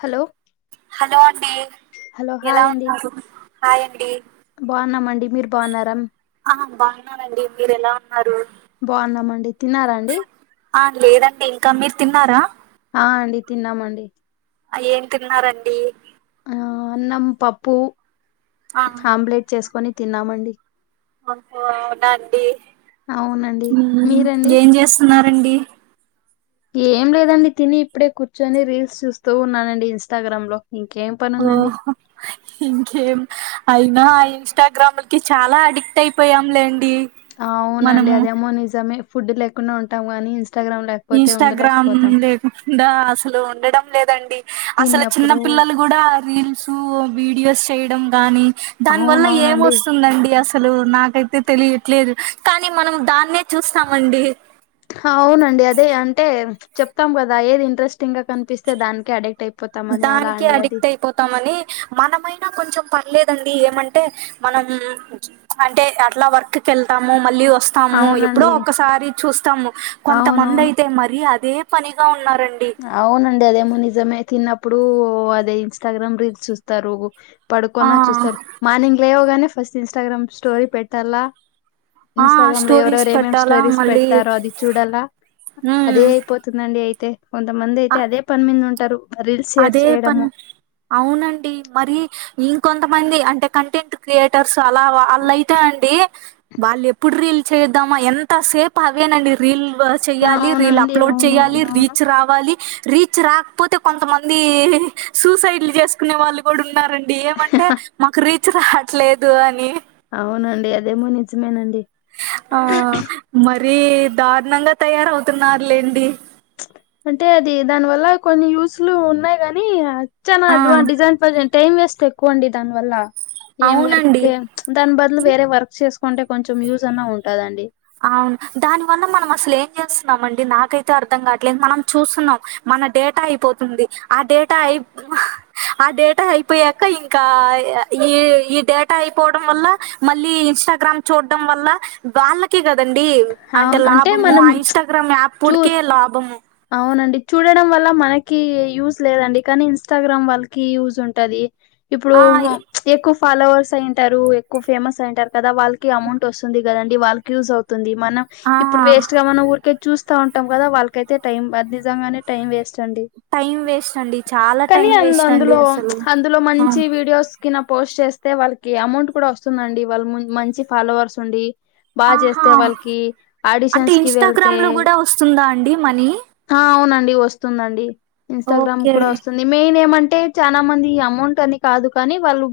Hello hello అండి. Hello ఎలా hi అండి ఉన్నారు హాయ్ అండి. బాగున్నామండి మీరు బాగున్నారా ఆహా బాగున్నానండి. మీరేలా ఉన్నారు? బావున్నామండి. తిన్నార అండి? ఆ లేదండి ఇంకా. మీరు తిన్నారా? ఆ అండి తిన్నామండి. ఆ ఏం తిన్నారండి? ఆ అన్నం, పప్పు, ఆ ఆమ్లెట్ చేసుకొని తిన్నామండి. ఆహ అవునా అండి. అవునండి మీరండి ఏం చేస్తున్నారండి? ఏం లేదండి తిని ఇప్పుడే కూర్చొని రీల్స్ చూస్తూ ఉన్నానండి ఇన్స్టాగ్రామ్లో. ఇంకేం ప ఓహో ఇంకేం అయినా ఆ ఇన్స్టాగ్రామ్లకి చాలా అడిక్ట్ అయిపోయాంలేండి. అవునండి మనము అదేమో నిజమే ఫుడ్ లేకుండా ఉంటాం కాని ఇన్స్టాగ్రామ్ లేక్ ఇన్స్టాగ్రామ్ లేకుండా అసలు ఉండడం లేదండి, అసలు చిన్న తిన్నప్పుడు పిల్లలు కూడా రీల్స్ వీడియోస్ చేయడం గాని దాని వల్ల ఏం అవునవునండి వస్తుందండి అస అసలు నాకైతే తెలియట్లేదు కానీ మనం దాన్నే చూస్తామండి. అవునండి అదే అంటే చెప్తాం కదా ఏది ఇంట్రెస్టింగ్ గా కనిపిస్తే దానికి అడిక్ట్ అయి దానికే అడిక్ట్ అయిపో తమని మనమైనా కొంచెం పర్లేదండి ఏమంటే మనం అంటే అట్లా వర్క్ కి ఎళ్తాము మళ్ళీ వస్ స్తాము, ఎప్పుడో అవునండి ఒకసారి చూస్తాము. కొంతమంది అవునవును అయితే మరీ అదే పనిగా ఉన్నారండి. అవునండి అదేమో నిజమే తిన్నప్పుడు అదే ఇన్స్టాగ్రామ్ రీల్స్ చూస్తరు. పడుకోన్నా ఆ! చూస్తారు, మార్నింగ్ లేవగానే ఫస్ట్ ఇన్స్టాగ్రామ్ స్టోరీ పెట్టాలా. ఆ ఇన్స్టాగ్రామ్లో స్టోరీస్ ఎవరెవరు ఏమేం పెట్టాలా స్టోరీస్ మళ్ళీ పెడతారో అది చూడల అదే ఉమ్ అయిపో తుందండి అయితే కొంతమంది అ అయితే అదే పని మీద్నే ఉంటరు. అదే పని అవునండి మరి ఇంకొంతమంది అంటే కంటెంట్ క్రియేటర్స్ అలా అల్లయితే అండి వాళ్ళు ఎప్పుడు రీల్ చేద్దామా ఎంతసేపు అవేనండి రీల్లు. వ చెయ్యాలి, రీల్ అవునండి అప్లోడ్ చేయాలి, అవునవునవును రీచ్ రావాలి, రీచ్ రాకపోతే కొంతమంది సూసైడ్లు చేసుకునే వాళ్ళు కూడా ఉన్నారండి ఏమంటే మాకు రిచ్ రావట్లేదు అని అవునండి అదేమో నిజమేనండి ఆ మరీ దారుణంగా తయారవుతున్నారులేండి అంటే అది దాని వల్ల కొన్ని యూస్లు ఉన్నాయి గాని చాల ఆ అడ్వాన్ డిజైన్ టైమ్ వేస్ట్ ఎక్కువండి దానివల్ల ఏం వర్క్ అవునండి. చ్ దాని బదులు వేరే వర్క్ చేసుకుంటే కొంచెం యూజ్ అన్నా ఉంటదండి అవును దాని వల్ల మనం అసలు ఏం చేస్తున్నాం అండి నాకైతే అర్థం కావట్లేదు మనం చూస్తున్నాం మన డేటా అయిపోతుంది ఆ డేటా అయి ఆ డేటా అయిపోయాక ఇంకా ఈ ఈ డేటా అయిపోవడం వల్ల మళ్ళీ ఇన్స్టాగ్రామ్ చూడడం వల్ల వాళ్ళ కి కదండి అంటే అవును లాభము ఆ మనం ఇంస్టాగ్రామ్ యాప్ చూ ఉడికే లాభము అవునండి చూడడం వల్ల మనకి యూజ్ లేదండి కానీ ఇన్స్టాగ్రామ్ వాళ్ళకి యూజ్ ఉంటది ఇప్పుడు ఆ ఎక్కువ ఫాలోవర్స్ అయింటారు ఎక్కువ ఫాలోవర్స్ అయింటారు ఎక్కువ ఫేమస్ అయుంటారు కదా వాళ్ళకి అమౌంట్ వస్తుంది కదండి వాళ్ళకి యూజ్ అవు తుంది మన ఆ ఇప్పుడు వేస్ట్ గా మనం ఊరికే చూస్తా ఉంటాం కదా వాళ్ళకైతే టైం నిజంగానే టైం వేస్ట్ అండి టైం వేస్ట్ అండి చాలా కానీ టైం అ వేస్ట్ అండి అందులో అసలు. అందులో ఆ మంచి వీడియోస్ కన పోస్ట్ చేస్తే వాళ్ళకి అమౌంట్ కూడా వస్తుందండి వాళ్ళు మంచి ఫాలోవర్స్ ఉండి బాగా ఆహా! చేస్తే వాళ్ళకి అంటే ఆడిషన్స్ కి వెళ్తే ఇన్స్టాగ్రామ్‌లో గూడా వస్తుందా అండి మనీ ఆ అవునండి వస్తుందండి ఇన్స్టాగ్రామ్ ఓకే కూడా వస్తుంది మెయిన్ ఏమంటే చాలా మంది అమౌంట్ అని కాదు కానీ వాళ్ళు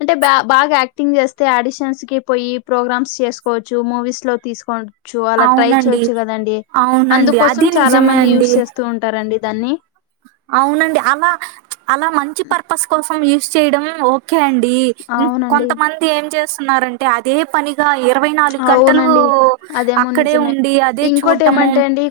అంటే బా బాగా యాక్ థింగ్ చేస్తే ఆడిషన్స్ కి పోయి ప్రోగ్రామ్స్ చేసుకోవచ్చు మూవీస్ లో తీసుకో చువాలా ట్రై అవునండి చేయొచ్చు కదండి అవునండి అందుకోసం అది చాలా నిజమే మంది అండి యూస్ చేస్తూ ఉంటారండి దాన్ని అవునండి అలా అలా మంచి పర్పస్ కోసం యూస్ చేయడం ఓ ఓకే అండి అవునండి కొంతమంది ఏం చేస్తున్నరంటే అది అదే పనిగా ఇరవై నాలుగు గంటలు అవునండి అదేమో అక్కడే నిజమే ఉండి అదే ఇంకోటి చూడ్డము ఏమంటే అండి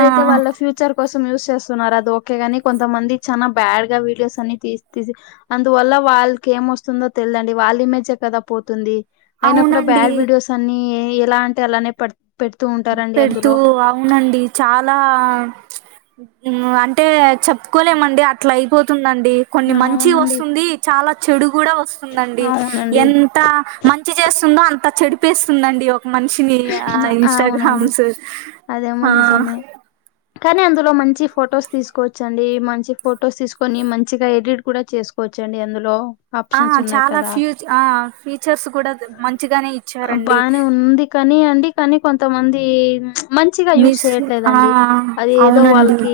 ఆ అయితే వాళ్ళ ఫ్యూచర్ పిక్చర్ కోసం యూజస్ చేస్తున్నారు అది ఓకే గాని కొంతమంది చానా బ్యాడ్ గా వీడియోస్ అన్ని తీసిసి అందువల్ల వాళ్ళకి ఏమొస్తుందో తెలిదండి వాళ్ళ ఇమేజే కదా పోతుంది అయినా కూడా అవునండి బ్యాడ్ వీడియోస్ అన్ని ఎలా అంటే అలానే పడత పెడుతూ అవునండి చాలా అంటే చెప్పుకోలేమండి అట్లా అయిపోతుందండి కొన్ని మంచి అవునండి వస్తుంది చాలా చెడు కూడా వస్తుందండి అవునండి ఎన్ అంత మంచి చేస్తుందో అంత చెడిపేస్తుందండి ఒక మనిషిని ఆ ఇన్స్టాగ అవునండి హుమ్స్ అదేమో ఆ నిజమే కానీ అందులో మంచి ఫొటోస్ తీసుకోవచ్చండి మంచి ఫొటోస్ తీసుకొని మంచిగా ఎడిట్ కూడా చేసుకో వచ్చండి ఎందులో ఆ చాలా ఫ్యూ ఆ ఫీచర్స్ కూడా మంచిగానే ఇచ్చారండి బానే ఉంది కానీ అండి కానీ కొంతమంది మంచిగా యూజ్ మిస్ ఆ చేయట్లేదండి అది ఏదో అవునండి వాళ్ళకి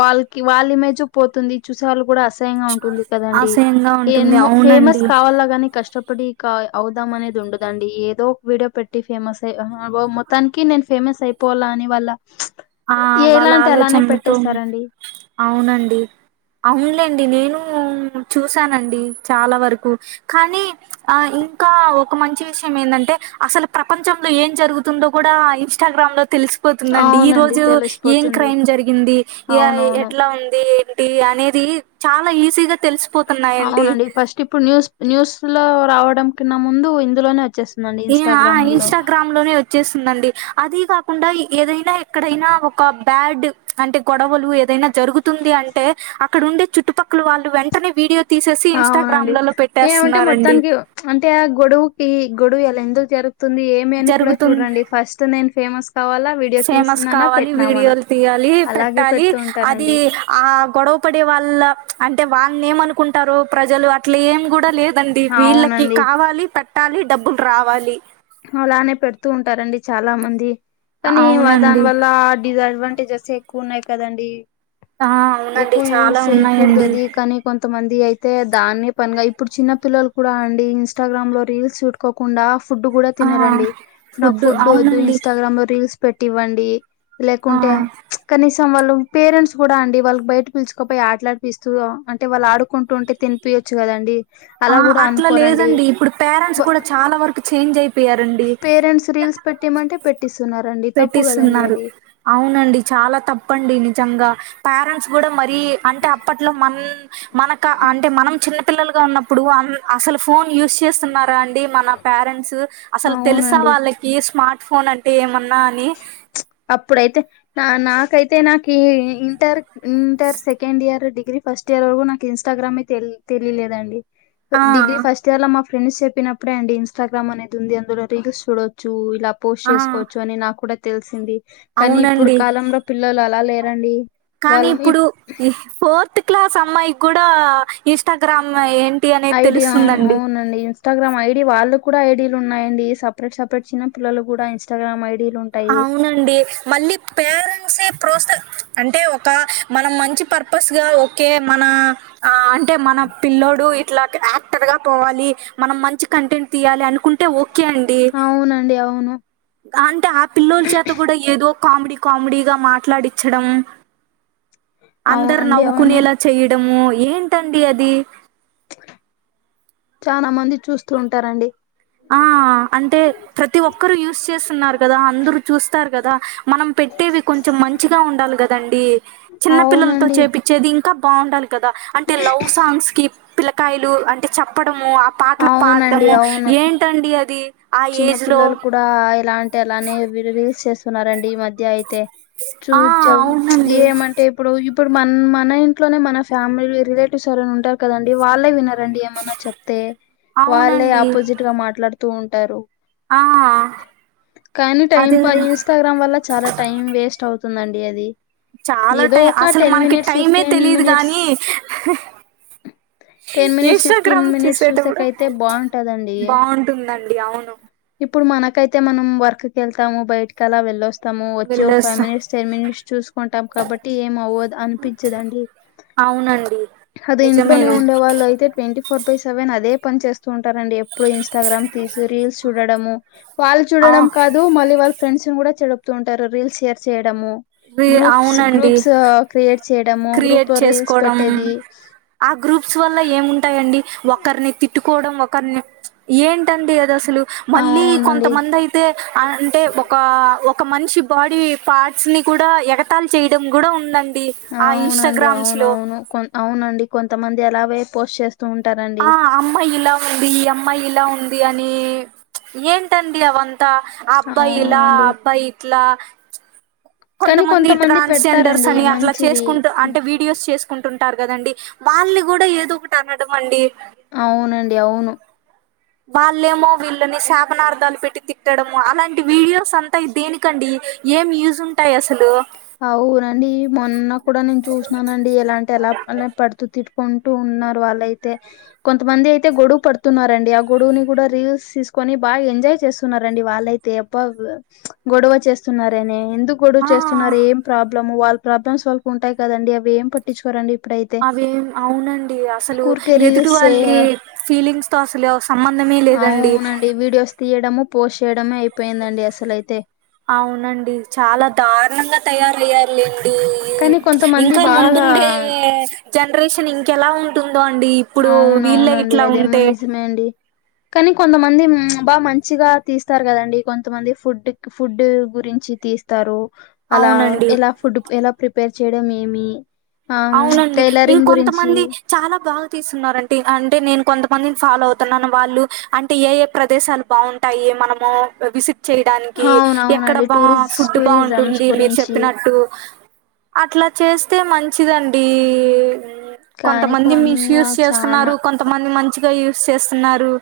వాళ్ళకి వాళ్ళ ఇమేజే పోతుంది చూసే వాళ్ళు కూడా అసలు అసహ్యంగ ఉంటుంది కదండి అసహ్యంగా ఉంటుంది ఏమో ఫేమస్ అవునండి కావాలగాని కష్టపడి కా అవుదాం అనేది ఉండదండి ఏదో ఒక వీడియో పెట్టి ఫేమస్ అయి ఆహా మొత్తానికి నేను ఫేమస్ అయిపోల అని వాళ్ళ ఆ వాళ్ళ ఎలాంటి అలానే ఆలోచనలతో పెట్టేస్తారండి అవునండి అవునులేండి నేను చూసానండి చాలా వరకు కానీ ఆ ఇంకా ఒక మంచి విషయం ఏంటంటే అసలు ప్రపంచంలో ఏం జరుగుతుందో కూడా ఇష్ట ఇంస్టాగ్రామ్ లో తెలుసి పోతుందండి ఈ అవునండి రోజు ఏం తెలిసిపోతుంది క్రైమ్ జరిగింది ఏ అవునవును ఎట్లా ఉంది అనేది చాలా ఈజీగా తెలుసు అవునండి ఫస్ట్ ఇప్పుడు న్యూస్ న్యూస్ లో రావడం కన్నా ముందు ఇందులోనే వచ్చేస్తుంది ఈ ఆ ఇన్స్టాగ్రామ్ లోనే వచ్చ వచ్చేస్తుందండి అది కాకుండా ఏదైనా ఎక్కడైనా ఒక బ్యాడ్ అంటె గొడవలు ఏదైనా జరుగుతుంది అంటే అక్కడ ఉండే చుట్టుపక్కల వాళ్ళు వెంట వెంటనే వీడియో తీసేసి అవునండి ఇన్స్టాగ్రామ్లలో ఏమంటే పెట్టేస్తున్నారండి మొత్తానికి అంటే ఆ గొడవకి గొడవ ఇలా ఎందుకు జరుగుతుంది ఏమి అని కూడా జరుగుతుంది చూడండి ఫస్ట్ నేను ఫేమస్ కావాలా విడీ ఫేమస్ కావాలి వీడియోలు తీయాలి అలాగే పెట్టాలి పెడుతూ అది ఉంటారండి ఆ గొడవ పడే వాళ్ళ అంటే వాళ్ళని ఏమనుకుంటారు ప్రజలు అట్ల ఏం కూడా లేదు కదండి వీళ్ళకి అవునండి కావాలి పెట్టాలి డబ్బులు రావాలి అలానే పెడుతూ ఉంటారండి చాలా మంది కానీ దాని అవునండి వల్ల డిస్ అడ్వాంటేజెస్ ఎక్కువ ఉన్నాయి కదండి ఆ అవునండి ఎక్కువ యూస్ చాలా చేయకూడదు ఉన్నాయండి అది కాని కొంతమంది అయితే దాన్నే పనిగా ఇప్పుడు చిన్న పిల్లలు కూడా అండి ఇంస్టాగ్రామ్ లో రీల్స్ పెట్టుకోకుండా ఫుడ్ కూడా ఆ తినరండి ఇప్పుడు నాకు ఫుడ్ వదు ఇన్స్టాగ్రామ్ లో రీల్స్ పెట్టివ్వండి ఆ లేకుంటే కనీసం వాళ్ళు పేరెంట్స్ కూడా అండి వాళ్ళకి బయట పిలుచుకపోయి ఆట్లాడిపిస్తూ అంటే వాళ్ళు ఆడుకుంటుంటే తినిపియొచ్చు కదండి అలా ఆ కూడా అట్లా అనుకోరండి లేదండి ఇప్పుడు పేరెంట్స్ కూడా చాలా వరకు చేంజ్ అయిపో పేరెంట్స్ రీల్స్ పెట్టటిమంటే పెట్టిస్తున్నారండి తప్పు కదండి పెట్టిస్తున్నారు అది అవునండి చాలా తప్పండి నిజంగా పేరెంట్స్ కూడా మరీ అంటే అప్పట్లో మన మనక అంటే మనం చిన్నపిల్లలుగా ఉన్నప్ ఇప్పుడు అసలు ఫోన్ యూజ్ చేస్తున్నారా అండి మన పేరెంట్స్ అసలు తెలుసా అవునండి వాళ్ళకి ఈ స్మార్ట్ ఫోన్ అంటే ఏమన్నా అని అప్పుడైతే నా నాకైతే నాకు ఈ inter inter second year degree first year వరకు నాకు ఇన్స్టాగ్రామే తెలియలేదండి ఆ డిగ్రీ ఫస్ట్ ఇంటర్లో మా ఫ్రెండ్స్ చెప్పినప్పుడే అండి ఇన్స్టాగ్రామ్ అనేది ఉంది అందులో రీల్స్ చూడచ్చు ఇలా పోస్ట్ ఆ చేసుకోవచ్చు అని నాకు కూడా తెలిసింది కానీ ఇప్పుడు అవునండి కాలంలో పిల్లలు అలా లేరండి కానీ వాళ్ళు ఇప్పుడు ఇప్ ఫోర్త్ క్లాస్ అమ్మాయి కూడా ఇన్స్టాగ్రామ్ ఏ ఐడియా అవునండి అసలు ఇస్టాగ్రామ్ ఐడీ వాళ్ళ కూడా ఐడీలు ఉన్నాయండి సపరేట్ సపరేట్ చిన్న పిల్లలు కూడా ఇస్టాగ్రామ్ ఐడీలు ఉంటాయి అవునండి మళ్ళీ పేరెంట్స ప్రోత్స అంటే ఒక మనం మంచి పర్పస్ గా ఒకే మన ఆ అంటే మన పిల్ల్లోడు ఇట్లా యాక్టర్ గా పోవాలి మనం మంచి కంటెంట్ తీయాలి అనుకుంటే ఓకే అండి అవునండి అవును అంటే ఆ పిల్ల్లోల చేత కూడా ఏదో కామెడీ కామెడీగా మాట్లాడించడం అందరు అవునండి అవును నవ్వుకునేలా చేయడము ఏంటండి అది చానా మంది చూస్తూ ఉంటారండి ఆ అంటే ప్రతి ఒక్కరుూ యూస్చేస్తున్నారు కదా అందరుూ చూస్తారు కదా మనం పెట్టేవి కొంచెం మంచిగా ఉండాలి కదండి చిన్న పిల్లలతో అవునండి చేపి చెది ఇంకా బాగుండాలి కదా అంటే లవ్ సాంగ్స్కి పిల్లకాయలు అంటే చెప్పడమూ పాటలు అవునండి పడము అవును ఏంటండీ అది ఆ చిన్న ఏజ్ లో పిల్లలు కూడా ఇలాంటి అలానే రీల్స్ చేస్తున్నారండి ఈ మధ్ ద్య అయితే చూ ఆ చం అవునండి ఏమంటే ఇప్పుడు ఇప్పుడు మన్ మన ఇంట్లోనే మన ఫ్యామిలీ రిలేటివ్స్ ఎరైనా ఉంటారు కదండి వాళ్ళే వినర్ రండి ఏమన్నా చెప్తే వాళ్ళే అవునండి ఆపోజిట్గా మాట్లాడుతూ ఉంటారు ఆ కానీ టై అదే పై ఇంస్టాగ్రామ్ వల్ల చాలా టైం వేస్ట్ అవుతుందండి అది చాలా ఏదో టైం ఒక అసాల్ టెన్ మనకి మినిట్స్ టైమే ఫిఫ్టీన్ తెలిదు మినిట్స్ గానీ ten minutes fifteen Instagram minutes చూసేటప్పుడు చూసాకయితే బాగుంటదండి బావుంటుందండి అవును ఇప్పుడు మనకైతే మనం వర్క్కి వెళ్తాము బయటకి అలా వెళ్ళొస్తా తాము వచ్చి ఒక ఫైవ్ వెళ్ళొస్తా మినిట్స్ టెన్ మినిట్స్ చూసుకుంటాం కాబట్టి ఏం అవ్వదు అనిపించదండి అవును అది ఇంట్లోనే ఉండే వాళ్ళు అయితే ట్వంటీ ఫోర్ టు సెవెన్ అదే పని చేస్తూ ఉంటారండి ఎప్పుడు ఇంస్టాగ్రామ్ రీల్స్ చూడడము వాళ్ళు అవు చూడడం కాదు మళ్ళీ వాళ్ళ ఫ్రెండ్స్ను కూడా చెడుపుతూ ఉంటారు రీల్స్ షేర్ చేయడము రి గ్రూప్స్ అవునండి గ్రూప్స్ క్రియేట్ చేయడము క్రియేట్ గ్రూప్లో రీల్స్ చేసుకోవడం పెట్టేది ఆ గ్రూప్స్ వల్ల ఏముంటాయండి ఒకరిని తిట్టుకోవడం ఒకరిని ఏంటండి అది అసలు మళ్ళీ కొంత అవునండి మంది అయి టె అంటే ఒకా ఒక మనిషి బాడీ పార్ట్స్ ని కూడా ఎగతాలి చేయడం గుడా ఉందం ఆ ఇన్స్టాగ్రామ్స్ లో కొం అవునండి కొంతమంది అలాగే పోస్ట్ చేస్త ఉంటార ఆ అమ్మా ఇలా ఉంది ఈ అమ్మాయి ఇలా ఉంది అనీ ఏంటండీ అవంతా ఆ అబ్బాయి ఇలా ఆ అవునండి అబ్బాయిట్లా కానీ కొంతమంది ట్రాన్స్ జెండర్స్ పెడతారండి అని అట్లా మంచివి చేసుకుంటూ అ హ్మ్. వీడియోస్ చేసుకుంటుంటారు కదండి వాళ్ళని కూడా ఏదో ఒకటి అనడం అండి అవునండి అవును వాళ్ళేమో వీళ్ళని శాపనార్ధాలు పెట్టి తిట్టడము అలాంటి వీడియోస్ అంతా దేనికి ఎందుకండి ఏం యూజ్ ఉంటాయి అసలు అవునండి మొన్న కూడా నేను చూసిననండి ఎలాంటి ఎలా పడుతుూ తిరు కొంటూ ఉన్నారు వాళ్ళయితే కొంతమంది అయితే గొడువు పడుతున్నారండి ఆ గొడువుని కూడా రీల్స్ తీసుకొని బాగా ఎంజాయ్ చేస్తున్నారండి వాళ్ళైతే తెప్ప గొడవ చేస్తున్నారనేం గొడవ ఆ చేస్తున్నారు ఏం ప్రాబ్లమ్ము వాళ్ళ ప్రాబ్లమ్స్ వాళ్ళకు ఉంటాయి కదండి అవేం అవేం అవునండి అసలు ఊరికే ఎదుటి రీల్స్ చే వాళ్ళ ఫీలింగ్స్ తొ అసాలు సంబంధమే లేదండి అవునండి వీడియోస్ తీయడము పోస్ట్ చేయడమే అయిపోయిందండి అసలైతే అవునండి చాలా దారుణంగా తయారయ్యారులేండి కానీ కొంతమంది ఇంకా బాగా ముందుండే జనరేషన్ ఇంకెలా ఉంటుందో అండి ఇప్పుడు అవును వీళ్ళే అవునండి ఇట్లా అదేమో ఉంటే నిజమే అండి కానీ కొంతమంది బా మంచిగా తీస్తారు కదండి కొంతమంది ఫుడ్ ఫుడ్ గురించి తీస్తారు అలా అవునండి. ఎలా ఫుడ్ ఎలా ప్రిపేర్ చేయడం ఏమి ఆ అవునండి టైలరింగ్ గురించి ఇంకొంతమంది చాలా బాగా తీస్తున్నారంటి అంటే నేను కొంతమందిని ఫాలో అవుతున్నాను వాళ్ళు అంటే ఏ ఏ ప్రదేశాలు బావ్ ఉంటాయి మనమూ విసిప్ చెయ్యడానికి ఎక్కడ అవునవునండి బా టూరిస్ ఫుడ్ టూరిజమ్స్ బావుంటుంది మీరు గురించి చెప్పినట్టు అట్లా చేస్తే మంచిదండీ కానీ కొంతమంది మిస్ కొంద యూస్ చానా చేస్తున్నారు కొంతమంది మంచిగా యూస్ చేస్తున్నారు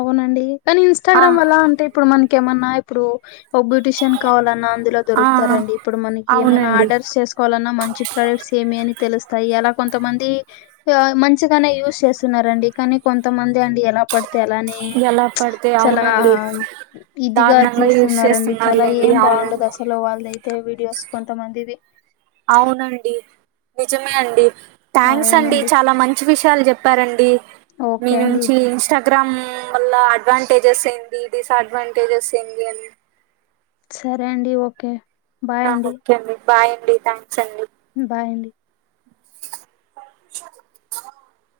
అవునండి కానీ ఆ ఇన్స్టాగ్రామ్ వల్ల అంటే ఇప్పుడు మనకేమన్నా ఇప్పుడు ఒక బ్యూటీష ఏనకావాలన్నా అందులో ఆ దొరుకుతారండి ఇప్పుడు మనకి ఏమైనా అవునండి ఆర్డర్స్ చేసు కోవాలన్నా మంచి ప్రొడక్ట్స్ ఏమి అని తెలుస్తాయి అలా కొంతమంది ఆ మంచిగానే యూజ్ చేస్తున్నారండి కానీ కొంతమంది అండి ఎలా పడితే అలానే ఎలా పడితే చాలా అవునండి ఇదిగా దారుణంగా యూస్ తీస్తున్నారండి చాలా చేస్తున్నారులేండి ఏం అవును బాండదు అసల్ అసలు వాళ్ళదైతే వీడియోస్ కొంతమందిది అవునండి నిజమే అండి థాంక్స్ అండి అవునండి. చాలా మంచ్ మంచి విషయాలు చెప్పారండి మీ ఓకే అండి. నుంచి ఇన్స్టా గ్రామ్ వల్ల అడ్వాంటేజెస్ ఏంటి డిసఅడ్వాంటేజెస్ ఏంటి అని సరే అండి ఓకే నా ఓక్కే అండి బాయ్ అండి థ్యాంక్స్ అండి బాయండి స